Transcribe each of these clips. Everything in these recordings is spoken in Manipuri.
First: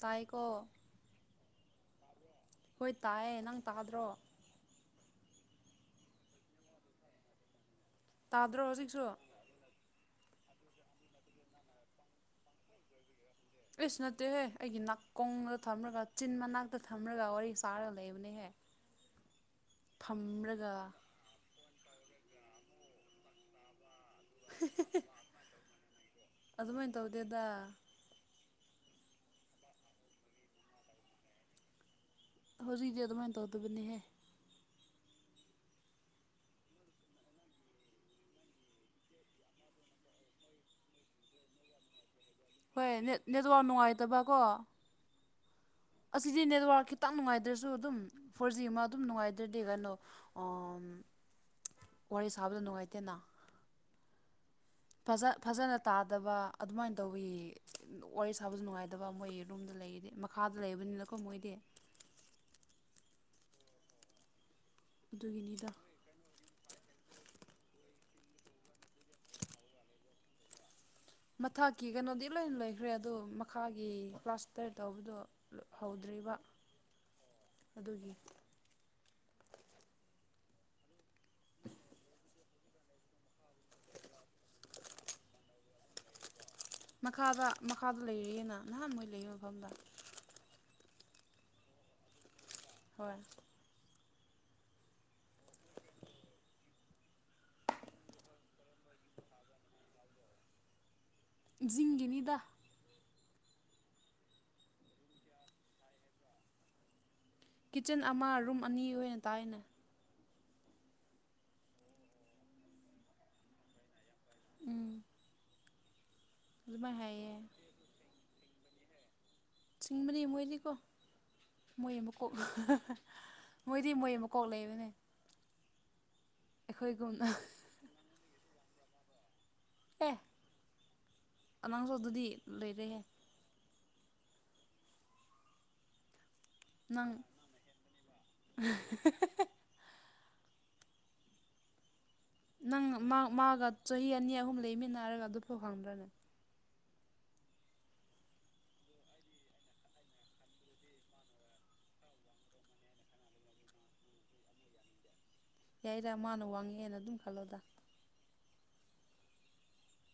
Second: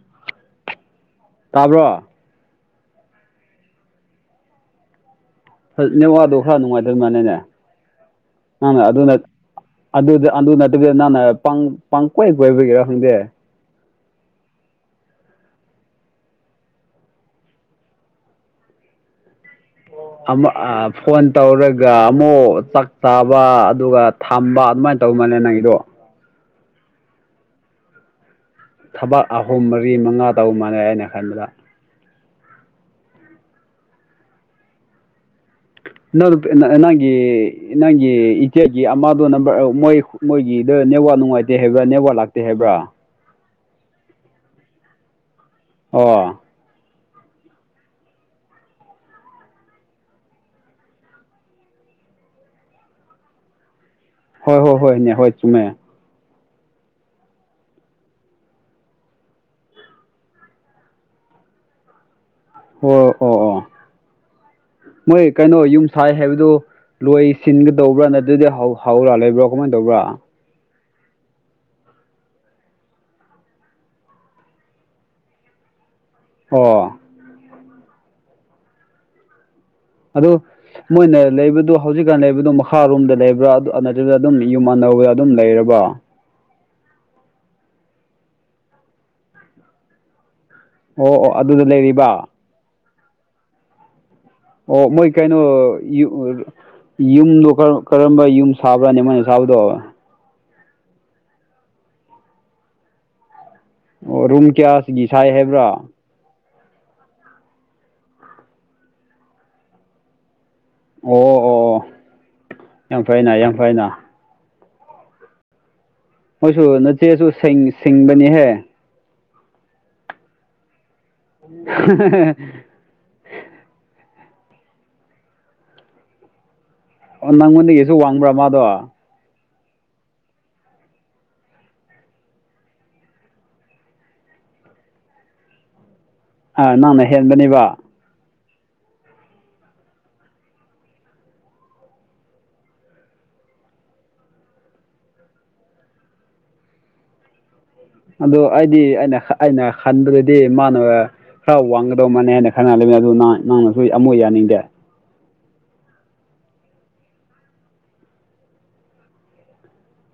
ꯇꯥꯏꯀꯣ꯫ ꯇꯥꯕ꯭ꯔꯣ꯫ ꯍꯣꯏ ꯇꯥꯏꯌꯦ ꯅꯪ ꯇꯥꯗ꯭ꯔꯣ꯫ ꯍ ꯅꯦꯋꯥꯗꯣ ꯈꯔ ꯅꯨꯡꯉꯥꯏꯇꯕ ꯃꯥꯅꯤꯅꯦ ꯇꯥꯗ꯭ꯔꯣ ꯅꯪꯅ ꯍꯧꯖꯤꯛꯁꯨ ꯑꯗꯨꯅ ꯑꯗꯨꯗ ꯑꯗꯨ ꯅꯠꯇꯕꯤꯗ ꯅꯪꯅ ꯄꯪꯀꯣꯏ ꯀꯣꯏꯕꯒꯤꯔꯥ ꯈꯪꯗꯦ꯫ ꯑꯩꯁ ꯅꯠꯇꯦꯍꯦ ꯑꯩꯒꯤ ꯅꯥꯀꯣꯡꯗ ꯊꯝꯔꯒ ꯆꯤꯟ ꯃꯅꯥꯛꯇ ꯊꯝꯔꯒ ꯋꯥꯔꯤ ꯁꯥꯔꯒ ꯂꯩꯕꯅꯦꯍꯦ꯫ [inaudible] ꯑꯃꯥ ꯐꯝꯔꯒ ꯐꯣꯟ ꯇꯧꯔꯒ ꯑꯃꯨꯛ ꯆꯥꯛ ꯆꯥꯕ ꯑꯗꯨꯒ ꯊꯝꯕ ꯑꯗꯨꯃꯥꯏꯅ ꯇꯧꯕꯥ ꯃꯥꯜꯅꯦ ꯅꯪꯒꯤꯗꯣ ꯑꯗꯨꯃꯥꯏꯟ ꯇꯧꯗꯦꯗ ꯊꯕꯛ ꯑꯍꯨꯝ ꯃꯔꯤ ꯃꯉꯥ ꯇꯧ ꯃꯥꯟꯅꯦ ꯑꯩꯅ ꯈꯟꯕꯗ ꯍꯧꯖꯤꯛꯇꯤ ꯑꯗꯨꯃꯥꯏꯅ ꯇꯧꯗꯕꯅꯦꯍꯦ ꯅꯪ ꯅꯪꯒꯤ ꯅꯪꯒꯤ ꯏꯆꯦꯒꯤ ꯑꯃꯗꯨ ꯅꯝꯕꯔ ꯃꯣꯏ ꯃꯣꯏꯒꯤꯗ ꯅꯦꯋꯥꯛ ꯅꯨꯡꯉꯥꯏꯇꯦ ꯍꯥꯏꯕ꯭ꯔꯥ ꯅꯦꯋꯥ ꯂꯥꯛꯇꯦ ꯍꯥꯏꯕ꯭ꯔꯥ ꯅꯦꯠꯗꯣ ꯅꯨꯡꯉꯥꯏꯇꯕꯀꯣ ꯑꯁꯤ ꯑꯣ ꯗꯤ ꯅꯦꯠꯋꯥꯔꯛ ꯈꯤꯇꯪ ꯅꯨꯡꯉꯥꯏꯗ꯭ꯔꯁꯨ ꯑꯗꯨꯝ ꯐꯣꯔ ꯖꯤ ꯑꯃ ꯑꯗꯨꯝ ꯅꯨꯡꯉꯥꯏꯗ꯭ꯔꯗꯤ ꯀꯩꯅꯣ ꯋꯥꯔꯤ ꯁꯥꯕꯗ ꯅꯨꯡꯉꯥꯏꯇꯦꯅ ꯍꯣꯏ ꯍꯣꯏ ꯍꯣꯏꯅꯦ ꯐꯖ ꯍꯣꯏ ꯆꯨꯝꯃꯦ ꯐꯖꯅ ꯇꯥꯗꯕ ꯑꯗꯨꯃꯥꯏꯅ ꯇꯧꯕꯒꯤ ꯋꯥꯔꯤ ꯁꯥꯕꯁꯨ ꯅꯨꯡꯉꯥꯏꯇꯕ ꯃꯣꯏ ꯔꯨꯝꯗ ꯂꯩꯔꯤꯗꯤ ꯃꯈꯥꯗ ꯂꯪꯕ ꯅꯤꯅ ꯀꯣ ꯃꯣꯏꯗꯤ ꯑꯣ ꯑꯣ ꯑꯣ ꯃꯣꯏ ꯀꯩꯅꯣ ꯑꯗꯨꯒꯤꯅꯤꯗ ꯌꯨꯝ ꯁꯥꯏ ꯍꯥꯏꯕꯗꯨ ꯂꯣꯏꯁꯤꯟꯒꯗꯧꯕ꯭ꯔꯥ ꯅꯠꯇ꯭ꯔꯗꯤ ꯍꯧꯔꯥ ꯂꯩꯕ꯭ꯔꯥ ꯀꯃꯥꯏꯅ ꯇꯧꯕ꯭ꯔꯥ ꯃꯊꯛꯀꯤ ꯀꯩꯅꯣꯗꯤ ꯂꯣꯏ ꯂꯣꯏꯈ꯭ꯔꯦ ꯑꯗꯣ ꯃꯈꯥꯒꯤ ꯄ꯭ꯂꯥꯁꯇꯔ ꯇꯧꯕꯗꯣ ꯍꯧꯗ꯭ꯔꯤꯕ ꯑꯣ ꯑꯗꯨꯒꯤ ꯑꯗꯨ ꯃꯣꯏꯅ ꯂꯩꯕꯗꯨ ꯍꯧꯖꯤꯛꯀꯥꯟ ꯂꯩꯕꯗꯨ ꯃꯈꯥꯔꯣꯝꯗ ꯂꯩꯕ꯭ꯔꯥ ꯑꯗꯨ ꯅꯇ꯭ꯔꯒ ꯑꯗꯨꯝ ꯌꯨꯝ ꯑꯅꯧꯕꯗ ꯑꯗꯨꯝ ꯂꯩꯔꯕ ꯃꯈꯥꯗ ꯃꯈꯥꯗ ꯂꯩꯔꯤꯑꯦꯅ ꯅꯍꯥꯟ ꯃꯣꯏ ꯂꯩ ꯃꯐꯝꯗ ꯑꯣ ꯑꯣ ꯑꯗꯨꯗ ꯂꯩꯔꯤꯕ ꯍꯣꯏ ꯑꯣ ꯃꯣꯏ ꯀꯩꯅꯣ ꯌꯨ ꯌꯨꯝꯗꯣ ꯀꯔꯝꯕ ꯌꯨꯝ ꯁꯥꯕ꯭ꯔꯥꯅꯦ ꯃꯣꯏꯅ ꯁꯥꯕꯗꯣ ꯖꯤꯡꯒꯤꯅꯤꯗ ꯑꯣ ꯔꯨꯝ ꯀꯌꯥꯁꯤꯒꯤ ꯁꯥꯏ ꯍꯥꯏꯕ꯭ꯔꯥ ꯀꯤꯠꯆꯟ ꯑꯃ ꯔꯨꯝ ꯑꯅꯤ ꯑꯣꯏꯅ ꯇꯥꯏꯌꯦꯅꯦ ꯑꯣ ꯑꯣ ꯑꯣ ꯌꯥꯝ ꯐꯩꯅꯥ ꯌꯥꯝ ꯐꯩꯅꯥ ꯎꯝ ꯃꯣꯏꯁꯨ ꯑꯗꯨꯃꯥꯏ ꯅꯆꯦꯁꯨ ꯍꯥꯏꯌꯦ ꯁꯤꯡꯕꯅꯤꯍꯦ ꯁꯤꯡꯕꯅꯤ ꯃꯣꯏꯗꯤꯀꯣ ꯃꯣꯏ ꯃꯀꯣꯛ ꯃꯣꯏꯗꯤ ꯃꯣꯏ ꯃꯀꯣꯛ ꯂꯩꯕꯅꯦ ꯑꯩꯈꯣꯏꯒꯨꯝꯅ ꯑꯣ ꯅꯪꯉꯣꯟꯗꯒꯤ ꯑꯗꯨ ꯋꯥꯡꯕ꯭ꯔꯥ ꯃꯥꯗꯣ ꯑꯦ ꯑꯉꯥꯡꯁꯨ ꯑꯗꯨꯗꯤ ꯂꯩꯔꯦꯍꯦ ꯅꯪꯅ ꯅꯪ ꯍꯦꯟꯕꯅꯤꯕ [unintelligible] ꯅꯪ ꯃꯥ ꯃꯥꯒ ꯆꯍꯤ ꯑꯅꯤ ꯑꯍꯨꯝ ꯂꯩꯃꯤꯟꯅꯔꯒ ꯑꯗꯨꯐꯥꯎ ꯈꯪꯗ꯭ꯔꯅꯦ ꯑꯗꯣ ꯑꯩꯗꯤ ꯑꯩꯅ ꯑꯩꯅ ꯈꯟꯕꯗꯗꯤ ꯃꯥꯅ ꯈꯔ ꯋꯥꯡꯒꯗꯧ ꯃꯥꯅꯦ ꯍꯥꯏꯅ ꯈꯟꯅ ꯑꯗꯨꯅ ꯅꯪꯅꯁꯨ ꯑꯃꯨꯛ ꯌꯥꯅꯤꯡꯗꯦ ꯌꯥꯏꯗꯥ ꯃꯥꯅ ꯋꯥꯡꯉꯦ ꯍꯥꯏꯅꯥ ꯑꯗꯨꯝ ꯈꯜꯂꯣꯗ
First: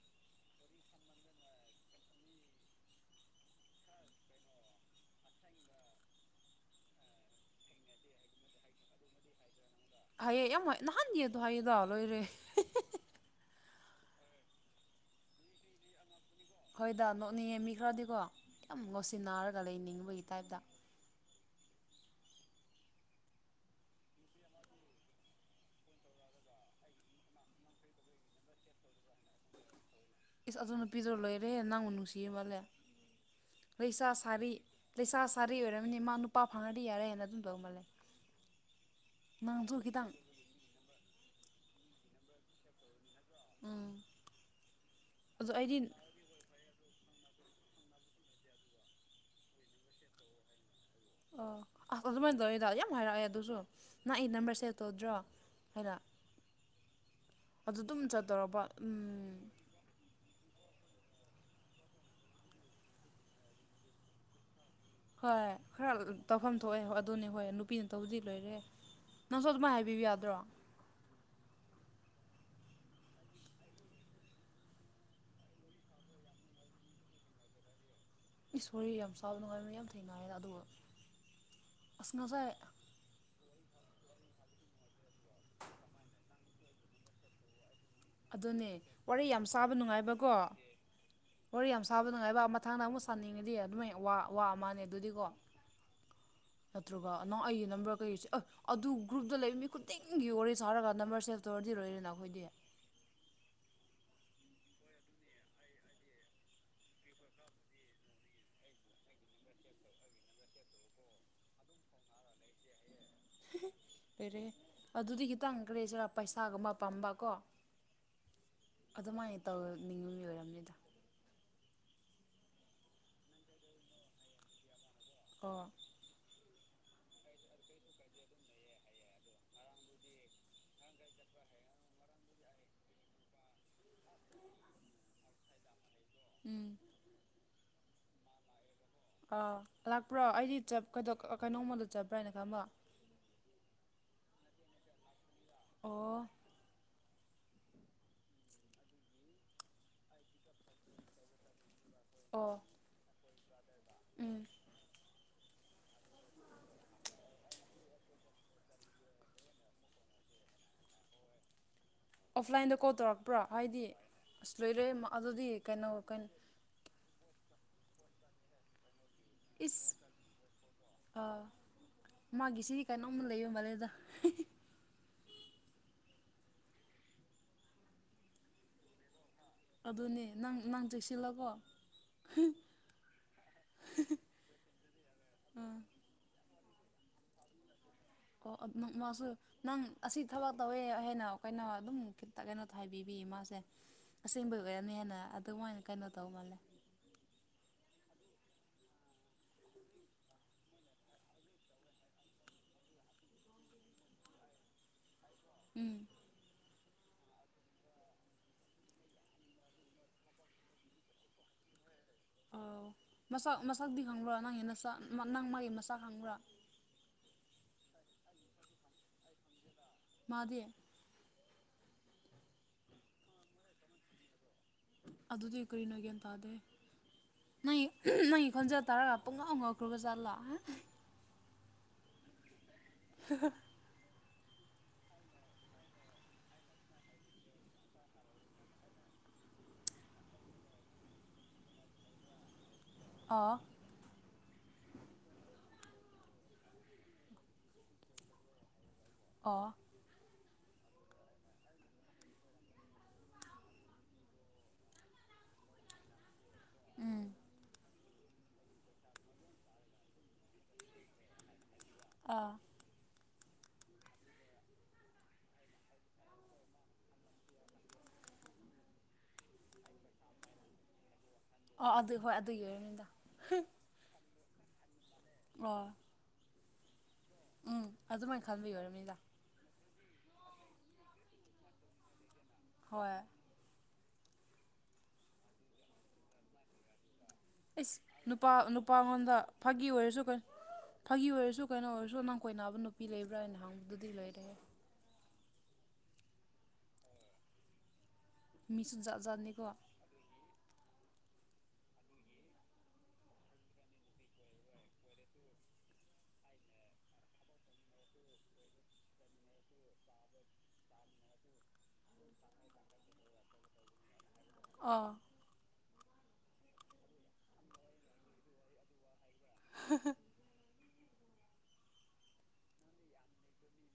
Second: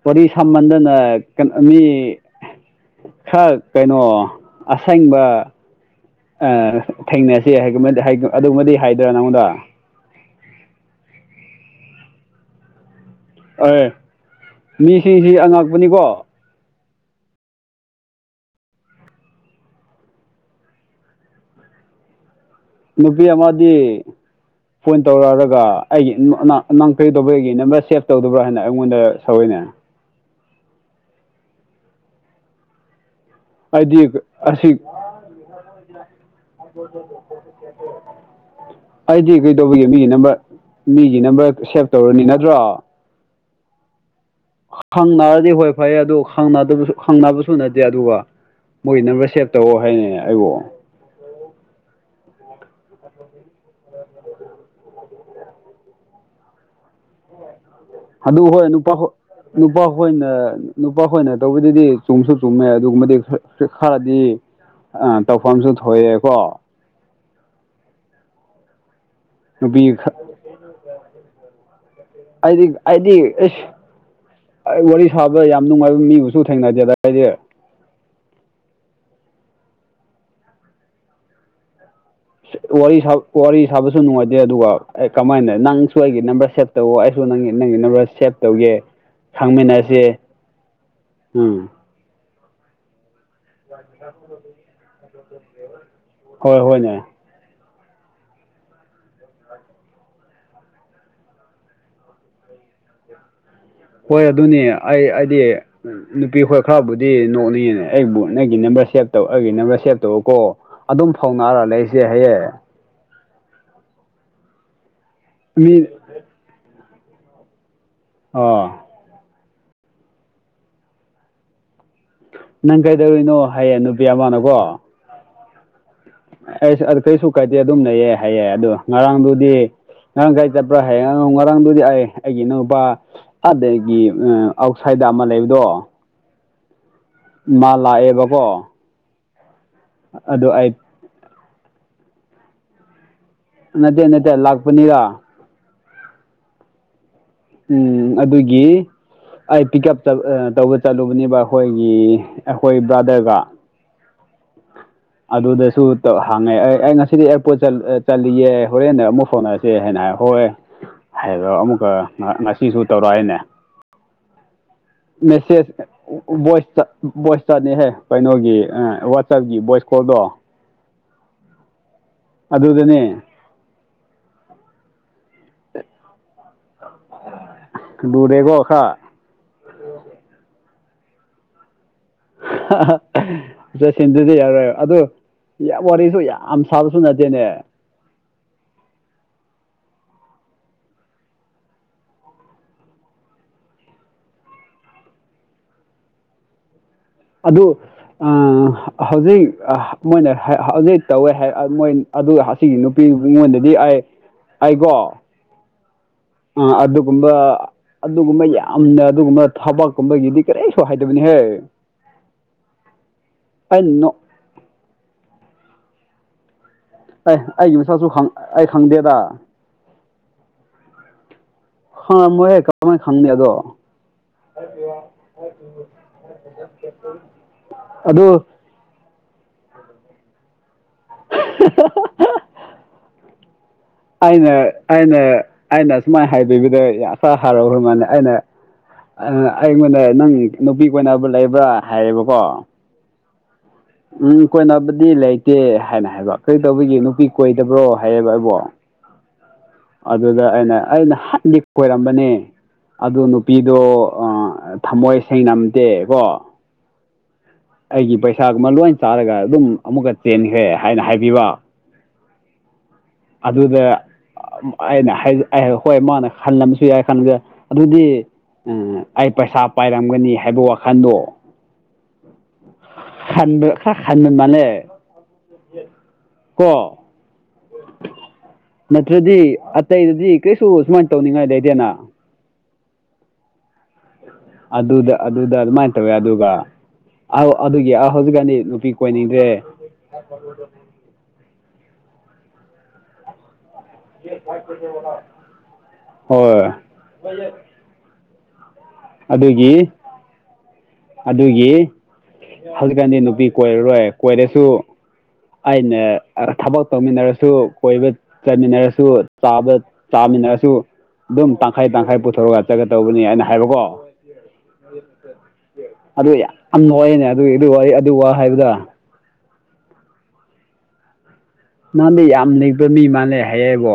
ꯋꯥꯔꯤ ꯁꯥꯃꯟꯗꯅ ꯀꯩꯅꯣ ꯃꯤ ꯈꯔ ꯀꯩꯅꯣ ꯑꯁꯦꯡꯕ ꯑ ꯊꯦꯡꯅꯁꯤ ꯑꯗꯨꯃꯗꯤ ꯍꯥꯏꯗꯣꯏꯔꯥ ꯅꯪꯉꯣꯟꯗ ꯍꯥꯏꯌꯦ ꯌꯥꯝ ꯍꯣꯏ ꯅꯍꯥꯟꯒꯤꯗꯣ ꯍꯥꯏꯌꯦꯗ ꯂꯣꯏꯔꯦ ꯑꯦ ꯃꯤꯁꯤꯡꯁꯤ ꯑꯉꯛꯄꯅꯤꯀꯣ ꯍꯣꯏꯗ ꯅꯣꯛꯅꯤꯡꯉꯦ ꯃꯤ ꯈꯔꯗꯤꯀꯣ ꯌꯥꯝ ꯉꯣꯁꯤ ꯅꯥꯔꯒ ꯂꯩꯅꯤꯡꯕꯒꯤ ꯇꯥꯏꯞꯇ ꯅꯨꯄꯤ ꯑꯃꯗꯤ ꯐꯣꯟ ꯇꯧꯔꯛꯔꯒ ꯑꯩꯒꯤ ꯅꯪ ꯀꯩꯗꯧꯕ ꯑꯩꯒꯤ ꯅꯝꯕꯔ ꯁꯦꯞ ꯇꯧꯗꯕ꯭ꯔꯥ ꯍꯥꯏꯅ ꯑꯩꯉꯣꯟꯗ ꯁꯧꯏꯅꯦ ꯏꯁ ꯑꯗꯨ ꯅꯨꯄꯤꯗꯨ ꯂꯣꯏꯔꯦ ꯅꯪꯕꯨ ꯅꯨꯡꯁꯤꯌꯦ ꯃꯥꯜꯂꯦ ꯂꯩꯁꯥ ꯑꯩꯗꯤ ꯁꯥꯔꯤ ꯑꯁꯤ ꯂꯩꯁꯥ ꯁꯥꯔꯤ ꯑꯣꯏꯔꯝꯃꯅꯤ ꯃꯥ ꯅꯨꯄꯥ ꯐꯪꯉꯗꯤ ꯌꯥꯔꯦ ꯍꯥꯏꯅ ꯑꯗꯨꯝ ꯇꯧ ꯃꯥꯜꯂꯦ ꯑꯩꯗꯤ ꯅꯪꯁꯨ ꯀꯩꯗꯧꯕꯒꯦ ꯃꯤꯒꯤ ꯈꯤꯇꯪ ꯅꯝꯕꯔ ꯃꯤꯒꯤ ꯅꯝꯕꯔ ꯁꯦꯚ ꯇꯧꯔꯅꯤ ꯅꯠꯇ꯭ꯔꯣ ꯎꯝ ꯈꯪꯅꯔꯗꯤ ꯑꯗꯣ ꯍꯣꯏ ꯑꯩꯗꯤ ꯐꯩ ꯑꯗꯨ ꯈꯪꯅꯗꯕꯁꯨ ꯈꯪꯅꯕꯁꯨ ꯅꯠꯇꯦ ꯑꯗꯨꯒ ꯃꯣꯏꯒꯤ ꯅꯝꯕꯔ ꯁꯦꯞ ꯇꯧꯑꯣ ꯍꯥꯏꯅꯦ ꯑꯩꯕꯨ ꯑꯣ ꯑꯁ ꯑꯗꯨꯃꯥꯏꯅ ꯇꯧꯔꯤꯗ ꯌꯥꯝ ꯍꯥꯏꯔꯛꯑꯦ ꯑꯗꯨꯁꯨ ꯅꯪ ꯑꯩ ꯅꯝꯕꯔ ꯁꯦꯚ ꯇꯧꯗ꯭ꯔꯣ ꯍꯥꯏꯅ ꯑꯗꯨ ꯑꯗꯨꯝ ꯑꯗꯨ ꯆꯠꯇꯧꯔꯕ ꯍꯣꯏ ꯅꯨꯄꯥ ꯎꯝ ꯅꯨꯄꯥꯈꯣꯏꯅ ꯅꯨꯄꯥꯈꯣꯏꯅ ꯇꯧꯕꯗꯗꯤ ꯆꯨꯝꯁꯨ ꯆꯨꯝꯃꯦ ꯑꯗꯨꯒꯨꯝꯕꯗꯤ ꯈꯔꯗꯤ ꯑ ꯍꯣꯏ ꯇꯧꯐꯝꯁꯨ ꯈꯔ ꯇꯧꯐꯝ ꯊꯣꯛꯑꯦꯀꯣ ꯊꯣꯛꯑꯦ ꯑꯗꯨꯅꯦ ꯍꯣꯏ ꯅꯨꯄꯤꯅ ꯇꯧꯗꯤ ꯂꯣꯏꯔꯦ ꯅꯪꯁꯨ ꯑꯗꯨꯃꯥꯏꯅ ꯅꯨꯄꯤ ꯍꯥꯏꯕꯤꯌꯨ ꯈ ꯌꯥꯗ꯭ꯔꯣ ꯑꯩꯗꯤ ꯑꯩꯗꯤ ꯏꯁ ꯑꯩ ꯋꯥꯔꯤ ꯁꯥꯕ ꯌꯥꯝ ꯅꯨꯡꯉꯥꯏꯕ ꯃꯤꯕꯨꯁꯨ ꯊꯦꯡꯅꯗꯦ ꯑꯗꯥꯏꯗꯤ ꯏꯁ ꯋꯥꯔꯤ ꯌꯥꯝ ꯁꯥꯕ ꯅꯨꯡꯉꯥꯏꯕ ꯌꯥꯝ ꯊꯦꯡꯅꯩꯌꯦꯗ ꯑꯗꯨꯒ ꯑꯁ ꯉꯁꯥꯏ ꯋꯥꯔꯤ ꯁꯥꯕꯁꯨ ꯅꯨꯡꯉꯥꯏꯇꯦ ꯑꯗꯨꯒ ꯑꯦ ꯀꯃꯥꯏꯅ ꯅꯪꯁꯨ ꯑꯩꯒꯤ ꯅꯝꯕꯔ ꯁꯦꯞ ꯇꯧ ꯑꯩꯁꯨ ꯅꯪ ꯅꯪ ꯏꯕ꯭ꯔꯁꯤ ꯑꯗꯨꯅꯦ ꯋꯥꯔꯤ ꯌꯥꯝ ꯁꯥꯕ ꯅꯨꯡꯉꯥꯏꯕꯀꯣ ꯋꯥꯔꯤ ꯎꯝ ꯌꯥꯝ ꯁꯥꯥꯕ ꯅꯨꯡꯉꯥꯏꯕ ꯃꯊꯪꯗ ꯑꯃꯨꯛ ꯁꯥꯥꯅꯤꯡꯉꯗꯤ ꯑꯗꯨꯃꯥꯏ ꯋꯥ ꯃꯥꯅꯦ ꯑꯗꯨꯗꯤꯀꯣ ꯍꯣꯏ ꯍꯣꯏꯅꯦ ꯅꯠꯇ꯭ꯔꯒ ꯅꯣ ꯑꯩꯒꯤ ꯅꯝꯕꯔ ꯀꯩꯁꯦ ꯑ ꯑꯗꯨ ꯒ꯭ꯔꯨꯞꯇ ꯂꯩꯕ ꯃꯤ ꯈꯨꯗꯤꯡꯒꯤ ꯋꯥꯔꯤ ꯁꯥꯔꯒ ꯅꯝꯕꯔ ꯁꯦꯞ ꯇꯧꯔꯗꯤꯔꯣꯏ ꯏꯔꯦꯅ ꯑꯩꯈꯣꯏꯗꯤ ꯍꯣꯏ ꯑꯗꯨꯅꯤ ꯑꯩ ꯍꯥꯏꯗꯤ ꯅꯨꯄꯤ ꯈꯣꯏ ꯈꯔꯕꯨꯗꯤ ꯅꯣꯛꯅꯤꯡꯉꯅꯦ ꯑꯩꯕꯨ ꯅꯪꯒꯤ ꯅꯝꯕꯔ ꯁꯦꯚ ꯇꯧ ꯑꯩꯒꯤ ꯅꯝꯕꯔ ꯁꯦꯚ ꯇꯧꯔꯀꯣ ꯑꯗꯨꯝ ꯐꯥꯎꯅꯔ ꯂꯩꯁꯦ ꯍꯥꯏꯌꯦ ꯂꯣꯏꯔꯦꯍꯦ ꯑꯗꯨꯗꯤ ꯈꯤꯇꯪ ꯃꯤ ꯀ꯭ꯔꯦꯁꯤꯔꯥ ꯄꯩꯁꯥꯒꯨꯝꯕ ꯄꯥꯝꯕꯀꯣ ꯑꯣ ꯑꯗꯨꯃꯥꯏꯅ ꯇꯧꯅꯤꯡꯉ ꯃꯤ ꯑꯣꯏꯔꯝꯅꯤꯗ ꯅꯪ ꯀꯩꯗꯧꯔꯤꯅꯣ ꯍꯥꯏꯌꯦ ꯅꯨꯄꯤ ꯑꯃꯅꯀꯣ ꯑꯣ ꯑꯩ ꯑꯗꯨ ꯀꯩꯁꯨ ꯀꯥꯏꯗꯦ ꯑꯗꯨꯝ ꯂꯩꯌꯦ ꯍꯥꯏꯌꯦ ꯑꯗꯣ ꯉꯔꯥꯡꯗꯨꯗꯤ ꯉꯔꯥꯡ ꯀꯒꯥꯥꯏ ꯆꯠꯄ꯭ꯔꯥ ꯍꯥꯏꯌꯦꯡꯅꯨ ꯉꯔꯥꯡꯗꯨꯗꯤ ꯑꯩ ꯑꯩꯒꯤ ꯏꯅꯥꯎꯄꯥ ꯑꯗꯒꯤ ꯑꯥꯎꯠꯁꯥꯏꯗ ꯑꯃ ꯂꯩꯕꯗꯣ ꯎꯝ ꯃꯥ ꯂꯥꯛꯑꯦꯕꯀꯣ ꯑꯥ ꯂꯥꯛꯄ꯭ꯔꯣ ꯑꯗꯨ ꯑꯩꯗꯤ ꯑꯩ ꯀꯩꯅꯣꯃꯗ ꯆꯠꯄ꯭ꯔꯥꯅ ꯈꯪꯃꯣ ꯅꯠꯇꯦ ꯅꯠꯇꯦ ꯂꯥꯛꯄꯅꯤꯔ ꯑꯣ ꯎꯝ ꯑꯗꯨꯒꯤ ꯑꯩ ꯄꯤꯛ ꯎꯞ ꯇꯧꯕ ꯆꯠꯂꯨꯕꯅꯦꯕ ꯑꯩꯈꯣꯏꯒꯤ ꯑꯩꯈꯣꯏ ꯕ꯭ꯔꯥꯗꯔꯒ ꯎꯝ ꯑꯗꯨꯗꯁꯨ ꯍꯥꯡꯉꯦ ꯑꯦ ꯑꯩ ꯉꯁꯤꯗꯤ ꯑꯦꯌꯥꯔꯄꯣꯔꯠ ꯆꯜꯂꯤꯒꯦ ꯍꯣꯔꯦꯟꯅ ꯑꯃꯨꯛ ꯐꯥꯎꯅꯔꯁꯤ ꯆꯦ ꯍꯥꯏꯅ ꯍꯥꯏ ꯍꯣꯏ ꯍꯥꯏꯕ ꯑꯃꯨꯛꯀ ꯑꯣꯐꯂꯥꯏꯟꯗ ꯉꯁꯤꯁꯨ ꯀꯣꯜ ꯇꯧꯔꯛꯑꯦꯅꯦ ꯇꯧꯔꯛꯄ꯭ꯔꯣ ꯍꯥꯏꯗꯤ ꯑꯁ ꯂꯣꯏꯔꯦ ꯑꯗꯨꯗꯤ ꯃꯦꯁꯦꯖ ꯀꯩꯅꯣ ꯀꯩꯅꯣ ꯕꯣꯏꯁ ꯇꯥ ꯚꯣꯏꯁꯇꯅꯦꯍꯦ ꯀꯩꯅꯣꯒꯤ ꯋꯥꯆꯞꯀꯤ ꯚꯣꯏꯁ ꯏꯁ ꯀꯣꯜꯗꯣ ꯑꯥ ꯃꯥꯒꯤ ꯁꯤꯗꯤ ꯀꯩꯅꯣꯝ ꯑꯗꯨꯗꯅꯦ ꯂꯩꯕ ꯃꯥꯂꯦꯗ ꯂꯨꯔꯦꯒꯣ ꯈꯥ ꯑꯗꯨꯅꯦ ꯅꯪ ꯅꯪ ꯆꯦꯛꯁꯤꯜꯂꯣ ꯀꯣ ꯆꯦꯛ ꯁꯤꯟꯗꯗꯤ ꯌꯥꯔꯣꯏ ꯑꯗꯨ ꯌꯥꯝ ꯋꯥꯔꯤꯁꯨ ꯌꯥꯝ ꯁꯥꯕꯁꯨ ꯅꯠꯇꯦꯅꯦ ꯑꯣ ꯑ ꯃ ꯃꯥꯁꯨ ꯅꯪ ꯑꯁꯤ ꯊꯕꯛ ꯇꯧꯋꯦ ꯍꯦꯟꯅ ꯀꯈꯣꯏꯅꯣ ꯑꯗꯨꯝ ꯈꯤꯇ ꯀꯩꯅꯣ ꯍꯥꯏꯕꯤꯕꯤꯌꯦ ꯃꯥꯁꯦ ꯑꯁꯦꯡꯕꯩ ꯑꯣꯏꯔꯝꯅꯤ ꯍꯥꯏꯅ ꯑꯗꯨꯃꯥꯏꯅ ꯀꯩꯅꯣ ꯇꯧꯃꯥꯜꯂꯦ ꯑꯗꯨ ꯑ ꯍꯧꯖꯤꯛ ꯑ ꯃꯣꯏꯅ ꯍꯧꯖꯤꯛ ꯇꯧꯋꯦ ꯍꯏ ꯃꯣꯏ ꯑꯗꯨ ꯑꯁꯤꯒꯤ ꯅꯨꯄꯤ ꯃꯤꯉꯣꯟꯗꯗꯤ ꯑꯩ ꯑꯩꯀꯣ ꯎꯝ ꯑ ꯑꯗꯨꯒꯨꯝꯕ ꯑꯗꯨꯒꯨꯝꯕ ꯌꯥꯝꯅ ꯑꯗꯨꯒꯨꯝꯕ ꯊꯕꯛꯀꯨꯝꯕꯒꯤꯗꯤ ꯀꯔꯤꯁꯨ ꯍꯥꯏꯗꯕꯅꯤꯍꯦ ꯑꯧ ꯃꯁꯛ ꯑꯩ ꯃꯁꯛꯇꯤ ꯈꯪꯕ꯭ꯔꯥ ꯅꯪ ꯅꯁꯥ ꯅꯪ ꯃꯥꯒꯤ ꯃꯁꯥꯛ ꯈꯪꯕ꯭ꯔꯥ ꯑꯩ ꯑꯩꯒꯤ ꯃꯁꯛꯁꯨ ꯈꯪ ꯑꯩ ꯈꯪꯗꯦꯗ ꯃꯥꯗꯤ ꯈꯪꯉꯝꯃꯣꯏꯍꯦ ꯀꯃꯥꯏꯅ ꯈꯪꯅꯦ ꯑꯗꯣ ꯑꯗꯨꯗꯤ ꯀꯔꯤꯅꯣ ꯒ꯭ꯌꯥꯟ ꯇꯥꯗꯦ ꯑꯗꯨ ꯈꯟꯖ ꯇꯔꯥ ꯄꯨꯡꯉꯥꯎ ꯉꯥꯎꯒ꯭ꯔꯕꯖꯥꯠꯂ [unintelligible] ꯍꯥꯍꯥ ꯑꯩꯅ ꯑꯩꯅ ꯑꯩꯅ ꯁꯨꯃꯥꯏꯅ ꯍꯥꯏꯕꯤꯕꯗ ꯑꯁꯥ ꯍꯔꯥꯎꯈ꯭ꯔ ꯃꯥꯜꯅꯦ ꯑꯩꯅ ꯑꯩꯉꯣꯟꯗ ꯅꯪ ꯅꯨꯄꯤ ꯀꯣꯟꯅꯕ ꯂꯩꯕ꯭ꯔꯥ ꯍꯥꯏꯌꯦꯕꯀꯣ ꯑꯥ ꯎꯝ ꯀꯣꯏꯅꯕꯗꯤ ꯂꯩꯇꯦ ꯍꯥꯏꯅ ꯍꯥꯏꯕ ꯀꯔꯤꯗꯧꯕꯒꯤ ꯅꯨꯄꯤ ꯀꯣꯏꯗꯕ꯭ꯔꯣ ꯍꯥꯏꯌꯦꯕ ꯑꯩꯕꯣ ꯑꯣ ꯑꯗꯨꯗ ꯑꯩꯅ ꯑꯩꯅ ꯍꯟꯗꯤ ꯀꯣꯏꯔꯝꯕꯅꯦ ꯑꯗꯨ ꯅꯨꯄꯤꯗꯣ ꯊꯃꯣꯏ ꯁꯦꯡꯉꯝꯗꯦ ꯀꯣ ꯎꯝ ꯑꯩꯒꯤ ꯄꯩꯁꯥꯒꯨꯝꯕ ꯂꯣꯏ ꯆꯥꯔꯒ ꯑꯗꯨꯝ ꯑꯃꯨꯛꯀ ꯆꯦꯟꯈ꯭ꯔꯦ ꯍꯥꯏꯅ ꯍꯥꯏꯕꯤꯕ ꯑꯥ ꯑꯗꯨꯗ ꯑꯩꯅ ꯍꯥꯏ ꯍꯣꯏ ꯃꯥꯅ ꯈꯜꯂꯝꯕꯁꯨ ꯌꯥꯏ ꯈꯟꯕꯁꯨꯏ ꯑꯗꯨꯗꯤ ꯑꯩ ꯄꯩꯁꯥ ꯄꯥꯏꯔꯝꯒꯅꯤ ꯍꯥꯏꯕ ꯋꯥꯈꯟꯗꯣ ꯑꯣ ꯑꯗꯨ ꯍꯣꯏ ꯑꯗꯨꯒꯤ ꯑꯣꯏꯔꯝꯒꯅꯤꯗ ꯈꯟꯕ ꯈꯔ ꯈꯥꯟꯕ ꯃꯅꯦ ꯑꯣ ꯀꯣ ꯎꯝ ꯑꯗꯨꯃꯥꯏꯅ ꯈꯟꯕꯒꯤ ꯑꯣꯏꯔꯝꯅꯤꯗ ꯅꯠꯇ꯭ꯔꯗꯤ ꯑꯇꯩꯗꯗꯤ ꯀꯩꯁꯨ ꯁꯨꯃꯥꯏꯟ ꯇꯧꯅꯤꯡꯉꯥꯏ ꯂꯩꯇꯦꯅ ꯍꯣꯏ ꯑꯗꯨꯗ ꯑꯗꯨꯗ ꯑꯗꯨꯃꯥꯏꯟ ꯇꯧꯋꯦ ꯑꯗꯨꯒ ꯑꯗꯨꯒꯤ ꯏꯁ ꯅꯨꯄꯥ ꯍꯧꯖꯤꯛꯀꯥꯟꯗꯤ ꯅꯨꯄꯤ ꯅꯨꯄꯥꯉꯣꯟꯗ ꯀꯣꯏꯅꯤꯡꯗ꯭ꯔꯦ ꯐꯥꯒꯤ ꯑꯣꯏꯔꯁꯨ [unintelligible] ꯐꯥꯒꯤ ꯑꯣꯏꯔꯁꯨ ꯀꯩꯅꯣ ꯑꯣꯏꯔꯁꯨ ꯅꯪ ꯀꯣꯏꯅꯥꯕ ꯅꯨꯄꯤ ꯂꯩꯕ꯭ꯔꯥ ꯍꯥꯏꯅ ꯍꯪꯕꯗꯨꯗꯤ ꯂꯣꯏꯔꯦꯍꯦ ꯍꯣꯏ ꯃꯤꯁꯤꯡ [unintelligible] ꯑꯗꯨꯒꯤ ꯑꯗꯨꯒꯤ ꯍꯧꯖꯤꯛꯀꯥꯟꯗꯤ ꯅꯨꯄꯤ ꯀꯣꯏꯔꯔꯣꯏ ꯀꯣꯏꯔꯁꯨ ꯑꯩꯅ ꯊꯕꯛ ꯇꯧꯃꯤꯟꯅꯔꯁꯨ ꯀꯣꯏꯕ ꯆꯠꯃꯤꯟꯅꯔꯁꯨ ꯆꯥꯕ ꯆꯥꯃꯤꯟꯅꯔꯁꯨ ꯑꯗꯨꯝ ꯇꯪꯈꯥꯏ ꯇꯪꯈꯥꯏ ꯄꯨꯊꯣ [unintelligible] ꯇꯧꯕꯅꯤ ꯑꯩꯅ ꯍꯥꯏꯕꯀꯣ ꯑꯥ ꯑꯗꯨ ꯌꯥꯝ ꯍꯣꯏꯅꯦ ꯑꯗꯨꯒꯤ ꯑꯗꯨ ꯋꯥ ꯑꯗꯨ ꯋꯥ ꯍꯥꯏꯕꯗꯨ [unintelligible] ꯅꯪꯗꯤ ꯌꯥꯝ ꯂꯩꯕ ꯃꯤ ꯃꯥꯥꯟꯂꯦ ꯍꯥꯏꯌꯦꯕꯣ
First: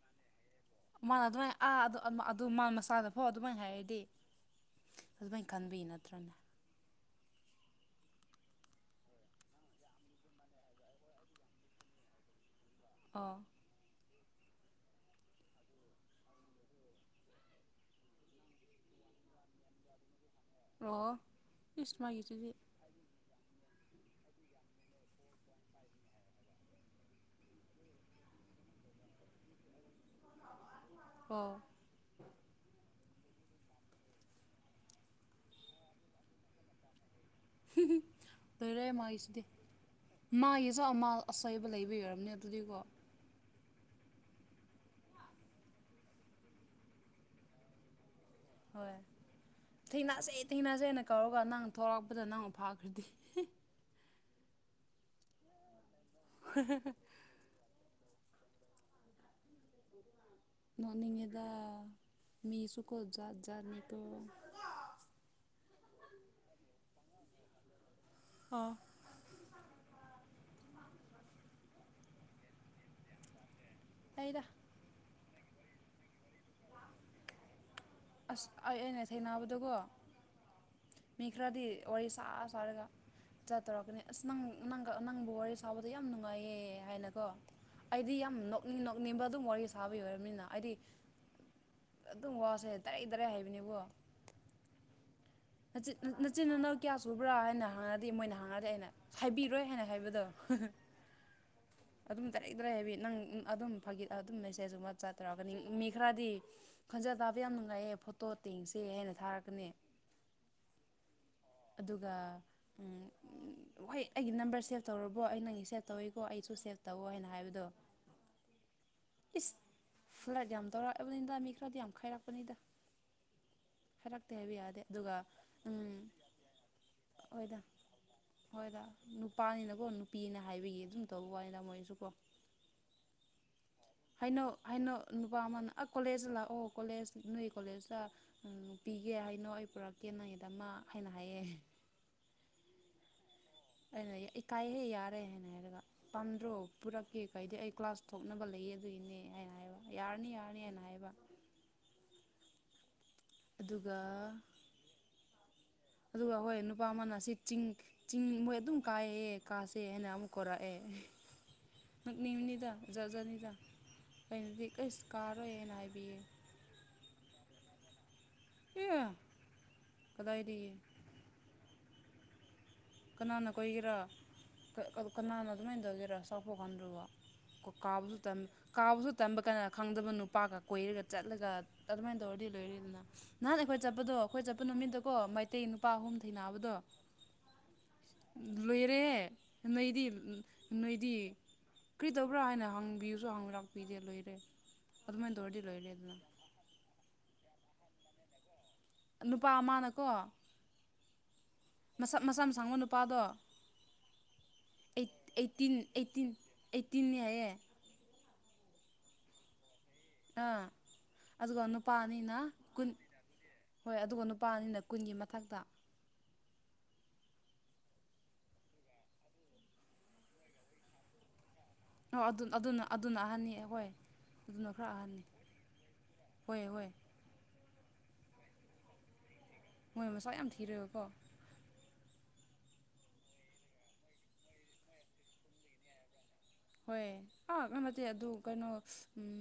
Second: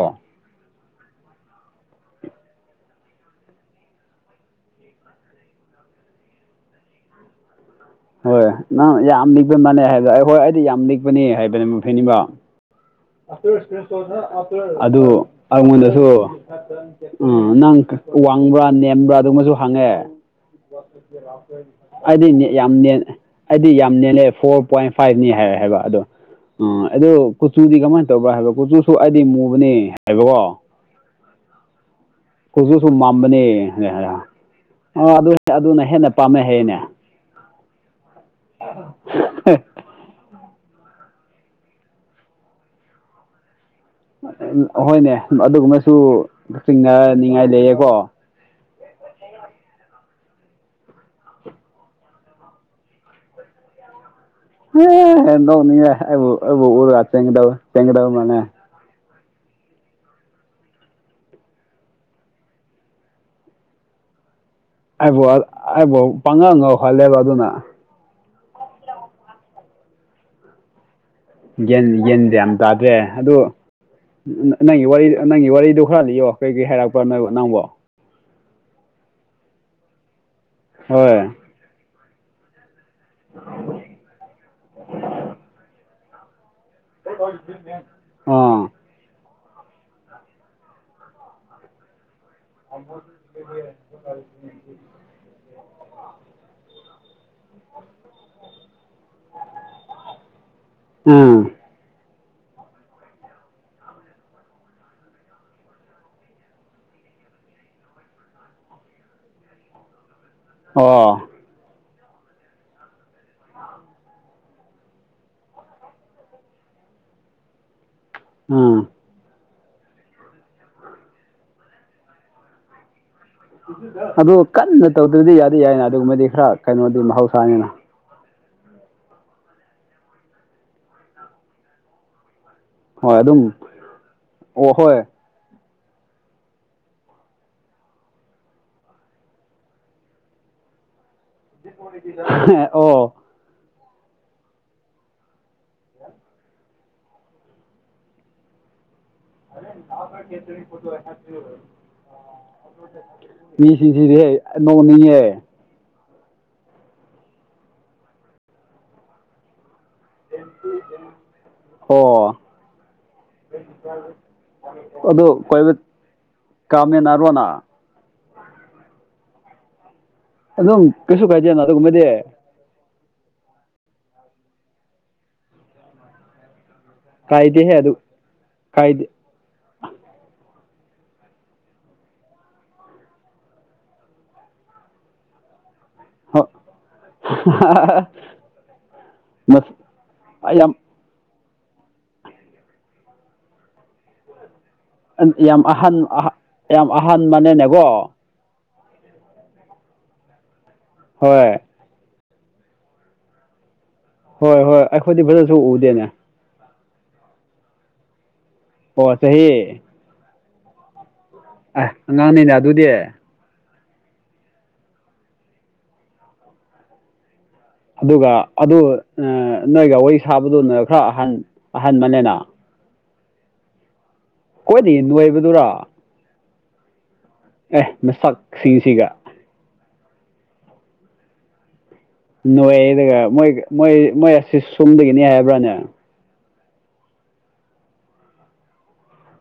ꯃꯥ ꯑꯗꯨꯃꯥꯏ ꯑꯥ ꯗꯨ ꯑꯥ ꯃꯥ ꯑꯗꯨ ꯃꯥ ꯃꯁꯥꯅꯐꯧ ꯑꯗꯨꯃꯥꯏ ꯍꯥꯏꯔꯗꯤ ꯑꯗꯨꯃꯥꯏꯟ ꯈꯟꯕꯩ ꯅꯠꯇ꯭ꯔꯅꯦ ꯍꯣꯏ ꯅꯪ ꯌꯥꯝ ꯂꯤꯛꯄ ꯃꯥꯟꯅꯦ ꯍꯥꯏꯕ ꯑꯩ ꯍꯣꯏ ꯑꯩꯗꯤ ꯌꯥꯝ ꯂꯤꯛꯄꯅꯦ ꯍꯥꯏꯕꯅꯦ ꯐꯩꯅꯤꯕꯣ ꯑꯣ [unintelligible] ꯑꯗꯨ ꯑꯩꯉꯣꯟꯗꯁꯨ ꯎꯝ ꯅꯪ ꯋꯥꯡꯕ꯭ꯔꯥ ꯅꯦꯝꯕ꯭ꯔꯥ ꯑꯗꯨꯃꯁꯨ ꯍꯪꯉꯦ ꯑꯣ ꯏꯁ ꯑꯩꯗꯤ ꯃꯥꯒꯤꯁꯤꯗꯤ [unintelligible] ꯌꯥꯝ [unintelligible] ꯑꯩꯗꯤ ꯌꯥꯝ ꯅꯦꯜꯂꯦ ꯐꯣꯔ ꯄꯣꯏꯟ ꯐꯥꯏꯚꯅꯤ ꯍꯥꯏ ꯍꯥꯏꯕ ꯑꯗꯣ ꯎꯝ ꯑꯗꯨ ꯀꯨꯆꯨꯗꯤ ꯀꯃꯥꯏꯟ ꯇꯧꯕ꯭ꯔꯥ ꯍꯥꯏꯕ ꯀꯨꯆꯨꯁꯨ ꯑꯩꯗꯤ ꯃꯨꯕꯅꯤ ꯍꯥꯏꯕꯀꯣ ꯑꯣ ꯀꯨꯆꯨꯁꯨ ꯃꯝꯕꯅꯦ [unintelligible] ꯑꯗꯨ ꯑꯗꯨꯅ ꯍꯦꯟꯅ ꯄꯥꯝꯃꯦ ꯍꯥꯏꯌꯦꯅꯦ [unintelligible] ꯂꯣꯢꯔꯦ ꯃꯥꯢꯁꯤꯗꯤ ꯃꯥꯒꯤꯁꯨ ꯑꯃꯥꯜ ꯑꯁꯣꯢꯕ ꯂꯩꯕꯒꯤ ꯑꯣꯏꯔꯝꯅꯦ ꯑꯗꯨꯗꯤꯀꯣ ꯍꯣꯏꯅꯦ ꯑꯗꯨꯒꯨꯝꯕꯁꯨ ꯆꯤꯡꯅꯅꯤꯡꯉꯥꯏ ꯂꯩꯌꯦꯀꯣ ꯍꯣꯏ ꯊꯦꯡꯅꯁꯦ ꯊꯦꯡꯅꯁꯦꯅ ꯀꯧꯔꯒ ꯅꯪ ꯊꯣꯂꯛꯄꯗ ꯅꯪꯅ ꯐꯥꯈ꯭ꯔꯗꯤ ꯍꯦ ꯅꯣꯛꯅꯤꯡꯉꯦ ꯑꯩꯕꯨ ꯑꯩꯕꯨ ꯎꯔ ꯆꯦꯟꯒꯗꯞ ꯆꯦꯟꯒꯗꯕ꯭ꯔꯅꯦ ꯅꯣꯛꯅꯤꯡꯉꯤꯗꯥ ꯃꯤꯁꯨꯀꯣ ꯖꯥꯠ ꯖꯥꯠꯅꯤꯀꯣ ꯑꯩꯕꯨ ꯑꯩꯕꯨ ꯄꯪꯉꯥꯎ ꯉꯥꯎꯍꯜꯂꯦꯕ ꯑꯗꯨꯅ [unintelligible] ꯒ꯭ꯌꯟ ꯒ꯭ꯌꯟ ꯌꯥꯝ ꯇꯥꯗꯦ ꯑꯗꯨ ꯑꯩꯗ ꯅꯪꯒꯤ ꯋꯥꯔꯤ ꯅꯪꯒꯤ ꯋꯥꯔꯤꯗꯣ ꯈꯔ ꯂꯤꯌꯣ ꯀꯩꯀꯩ ꯍꯥꯏꯔꯛꯄ꯭ꯔꯥ ꯅꯣꯏꯕꯣ ꯅꯪꯕꯣ ꯑꯁ ꯑꯩ ꯑꯩꯅ ꯊꯦꯡꯅꯕꯗꯨꯀꯣ ꯃꯤ ꯍꯣꯏ ꯈꯔꯗꯤ ꯋꯥꯔꯤ ꯁꯥ ꯁꯥꯔꯒ ꯆꯇꯧꯔꯛꯀꯅꯤ ꯑꯁ ꯅꯪ ꯅꯪꯪꯒ ꯅꯪꯕꯨ ꯋꯥꯔꯤ ꯁꯥꯕ ꯌꯥꯝ ꯅꯨꯡꯉꯥꯏꯌꯦ ꯍꯥꯏꯅꯀꯣ ꯑꯩꯗꯤ ꯌꯥꯝ ꯑꯥ ꯅꯣꯛꯅꯤꯡ ꯅꯣꯛ ꯅꯤꯡꯕꯥ ꯑꯗꯨꯝ ꯋꯥꯔꯤ ꯁꯥꯕꯩ ꯑꯣꯏꯔꯝꯅꯤꯅ ꯑꯩꯗꯤ ꯑꯗꯨꯝ ꯋꯥꯁꯦ ꯗꯥꯢꯔꯦꯛ ꯗꯥꯢꯔꯦꯛ ꯍꯥꯏꯕꯅꯦꯕꯣ [inaudible] ꯅꯆꯤ ꯅꯆꯤꯟ ꯅꯅꯥꯎ ꯀꯌꯥ ꯁꯨꯕ꯭ꯔꯥ ꯍꯥꯏꯅ ꯍꯪꯉꯗꯤ ꯃꯣꯏꯅ ꯍꯪꯉꯗꯤ ꯑꯩꯅ ꯍꯥꯏꯕꯤꯔꯣꯏ ꯍꯥꯏꯅ ꯍꯥꯏꯕꯗꯣ ꯎꯝ ꯑꯗꯨꯝ ꯗꯥꯢꯔꯦꯛ ꯗꯥꯢꯔꯦꯛ ꯍꯥꯏꯕꯤ ꯅꯪ ꯑꯗꯨꯝ ꯐꯥꯒꯤ ꯑꯗꯨꯝ ꯃꯦꯁꯦꯖ ꯒꯨꯝꯕ ꯆꯥꯠ ꯇꯧꯔꯛꯀꯅꯤ ꯃꯤ ꯈꯔꯗꯤ ꯈꯣꯟꯖꯦꯜ ꯇꯥꯕ ꯌꯥꯝ ꯅꯨꯡꯉꯥꯏꯌꯦ ꯐꯣꯇꯣ ꯌꯦꯡꯁꯦ ꯍꯥꯏꯅ ꯊꯥꯔꯛꯀꯅꯤ ꯑꯣ ꯑꯗꯨꯒ ꯎꯝ ꯍꯣꯏ ꯑꯩꯒꯤ ꯅꯝꯕꯔ ꯁꯦꯞ ꯇꯧꯔꯕꯣ ꯑꯩ ꯅꯪꯒꯤ ꯁꯦꯐ ꯇꯧꯏꯀꯣ ꯑꯩꯁꯨ ꯁꯦꯐ ꯇꯧꯏ ꯍꯥꯏꯅ ꯍꯥꯏꯕꯗꯣ ꯎꯝ ꯏꯁ ꯐ꯭ꯂꯠ ꯌꯥꯝ ꯇꯧꯔꯛꯄꯕꯅꯤꯗ ꯃꯤ ꯈꯔꯗꯤ ꯌꯥꯝ ꯈꯥꯏꯔꯛꯄꯅꯤꯗ ꯈꯥꯏꯔꯛꯇꯦ ꯑꯗꯨ ꯍꯥꯏꯕ ꯌꯥꯗꯦ ꯀꯟꯅ ꯑꯗꯨꯒ ꯇꯧꯗ꯭ꯔꯗꯤ ꯌꯥꯗꯤ ꯌꯥꯏꯅ ꯎꯝ ꯑꯗꯨꯕꯨ ꯃꯣꯏꯗꯤ ꯈꯔ ꯀꯩꯅꯣ ꯑꯗꯨꯒꯨꯝꯕꯗꯤ ꯍꯣꯏꯗ ꯃꯍꯧꯁꯥꯅꯤꯅ ꯍꯣꯏꯗ ꯅꯨꯄꯥꯅꯤꯅꯀꯣ ꯅꯨꯄꯤꯅ ꯍꯥꯏꯕꯒꯤ ꯑꯗꯨꯝ ꯇꯧꯕ ꯋꯥꯅꯤꯗ ꯃꯣꯏꯁꯨꯀꯣ ꯍꯣꯏ ꯑꯗꯨꯝ ꯍꯥꯏꯅꯣ ꯑꯣ ꯍꯥꯏꯅꯣ ꯍꯣꯏ ꯅꯨꯄꯥ ꯑꯃꯅ ꯑꯥ ꯀꯣꯂꯦꯖꯇ ꯂꯥꯛꯑꯣ ꯀꯣꯂꯦꯖ ꯅꯣꯏ ꯀꯣꯂꯦꯖꯇ ꯄꯤꯒꯦ ꯍꯥꯏꯅꯣ ꯑꯩ ꯄꯨꯔꯛ ꯌꯦꯟꯅꯉꯦꯗ ꯃꯥ ꯍꯥꯏꯅ ꯍꯥꯏꯌꯦ ꯑꯣ ꯑꯩꯅ ꯏꯀꯥꯏꯍꯦ ꯌꯥꯔꯦ ꯍꯥꯏꯅ ꯍꯥꯏꯔꯒ ꯄꯥꯝꯗ꯭ꯔꯣ ꯄꯨꯔꯛꯀꯦ ꯀꯩꯗ ꯑꯩ ꯀ꯭ꯂꯥꯁ ꯊꯣꯛꯅꯕ ꯂꯩꯌꯦ ꯑꯗꯨꯏꯅꯦ ꯑꯩꯅ ꯍꯥꯏꯕ ꯍꯥꯏꯕ ꯌꯥꯔꯅꯤ ꯌꯥꯔꯅꯤ ꯑꯩꯅ ꯍꯥꯏꯕ ꯑꯗꯨꯒ ꯃꯤꯁꯤꯡꯁꯤꯗꯤ ꯅꯣꯛꯅꯤꯡꯉꯦ ꯑꯗꯨꯒ ꯍꯣꯏ ꯅꯨꯄꯥ ꯑꯃꯅ ꯑꯁꯤ ꯆꯤꯡ ꯆꯤꯡ ꯃꯣꯏ ꯑꯗꯨꯝ ꯀꯥꯏꯌꯦꯌꯦ ꯀꯥꯥꯁꯦ ꯍꯥꯏꯅ ꯑꯃꯨꯛ ꯀꯧꯔꯛꯑꯦ ꯑꯣ ꯅꯣꯛꯅꯤꯡꯕꯅꯤꯗ ꯖꯥꯠ ꯖꯥꯠꯅꯤꯗ ꯀꯩꯅꯣꯗꯤ ꯑꯩꯁ ꯀꯥꯔꯣꯏ ꯍꯥꯏꯅ ꯍꯥꯏꯕꯤꯌꯦ ꯀꯥꯃꯤꯟꯅꯥ ꯔꯣꯅ ꯑꯦ ꯀꯗꯥꯏꯗꯒꯤ ꯑꯗꯨꯝ ꯀꯩꯁꯨꯝ ꯀꯥꯏꯗꯦꯅ ꯑꯗꯨꯒꯨꯝꯕꯗꯤ ꯀꯅꯥꯅ ꯀꯣꯏꯒꯦꯔꯥ ꯀꯅꯥꯅ ꯑꯗꯨꯃꯥꯏꯅ ꯇꯧꯒꯦꯔꯥ ꯆꯥꯎꯄꯨ ꯃꯥꯟꯕꯗꯨꯕꯣ ꯀꯥꯏꯗꯦꯍꯦ ꯑꯗꯨ ꯀꯥꯕꯁꯨ ꯀꯥꯏꯗꯦ ꯀꯥꯕꯁꯨ ꯇꯝꯕ ꯀꯅ ꯈꯪꯗꯕ ꯅꯨꯄꯥꯒ ꯀꯣꯏꯔꯒ ꯆꯠꯂꯒ ꯑꯗꯨꯃꯥꯏꯅ ꯇꯧꯔꯗꯤ ꯂꯣꯏꯔꯦꯗꯅ ꯅꯍꯥꯟ ꯑꯩꯈꯣꯏ ꯆꯠꯄꯗꯣ ꯑꯩꯈꯣꯏ ꯆꯠꯄ ꯅꯨꯃꯤꯠꯇꯀꯣ ꯑꯇꯩ ꯅꯨꯄꯥ ꯑꯍꯨꯝ ꯊꯦꯡꯅꯕꯗꯣ ꯍꯥꯍꯥ ꯂꯣꯏꯔꯦ ꯅꯣꯏꯗꯤ ꯌꯥꯝ ꯅꯣꯏꯗꯤ ꯀꯔꯤꯗꯧꯕ꯭ꯔꯥ ꯍꯥꯏꯅ ꯍꯪꯕꯤꯕꯁꯨ ꯍꯪꯕꯤꯔꯛꯄꯤꯇꯦ ꯂꯣꯏꯔꯦ ꯑꯗꯨꯃꯥꯏꯅ ꯇꯧꯔꯗꯤ ꯌꯥꯝ ꯂꯣꯏꯔꯦ ꯑꯍꯟ ꯑꯗꯨꯅ ꯌꯥꯝ ꯑꯍꯟꯕꯅꯦꯅꯦꯀꯣ ꯅꯨꯄꯥ ꯑꯃꯅꯀꯣ ꯍꯣꯏ ꯃꯁꯝ ꯃꯁꯝ ꯁꯥꯡꯕ ꯅꯨꯄꯥꯗꯣ ꯍꯣꯏ ꯍꯣꯏ ꯑꯩꯠ ꯑꯩꯈꯣꯏꯗꯤ ꯐꯖꯅꯁꯨ ꯑꯩꯠꯇꯤꯟ ꯎꯗꯦꯅꯦ ꯑꯩꯠꯇꯤꯟꯅꯤ ꯍꯥꯏꯌꯦ ꯑꯣ ꯆꯍꯤ ꯑꯥ ꯑꯗꯨꯒ ꯑꯦ ꯅꯨꯄꯥ ꯑꯅꯤꯅ ꯑꯉꯥꯡꯅꯤꯅ ꯑꯗꯨꯗꯤ ꯀꯨꯟ ꯍꯣꯏ ꯑꯗꯨꯒ ꯅꯨꯄꯥ ꯑꯅꯤꯅ ꯀꯨꯟꯒꯤ ꯃꯊꯛꯇ ꯑꯗꯨꯒ ꯑꯗꯨ ꯅꯣꯏꯒ ꯋꯥꯔꯤ ꯁꯥꯕꯗꯨꯅ ꯈꯔ ꯑꯍꯟ ꯑꯣ ꯑꯍꯟꯕꯅꯦꯅ ꯑꯗꯨ ꯑꯗꯨꯅ ꯑꯗꯨꯅ ꯑꯍꯟꯅꯤ ꯍꯣꯏ ꯑꯗꯨꯅ ꯈꯔ ꯈ꯭ꯋꯥꯏꯗꯒꯤ ꯑꯍꯟꯅꯤ ꯅꯣꯏꯕꯗꯨꯔꯥ ꯍꯣꯏ ꯍꯣꯏ ꯑꯦ ꯃꯁꯛꯁꯤꯡꯁꯤꯒ ꯃꯣꯏ ꯃꯁꯛ ꯌꯥꯝ ꯊꯤꯔꯒꯀꯣ ꯅꯣꯏꯔꯒ ꯃꯣꯏ ꯃꯣꯏ ꯃꯣꯏ ꯑꯁꯤ ꯁꯣꯝꯗꯒꯤꯅꯤ ꯍꯥꯏꯕ꯭ꯔꯥꯅꯦ ꯍꯣꯏ ꯑꯥ ꯅꯠꯇꯦ ꯑꯗꯨ ꯀꯩꯅꯣ ꯎꯝ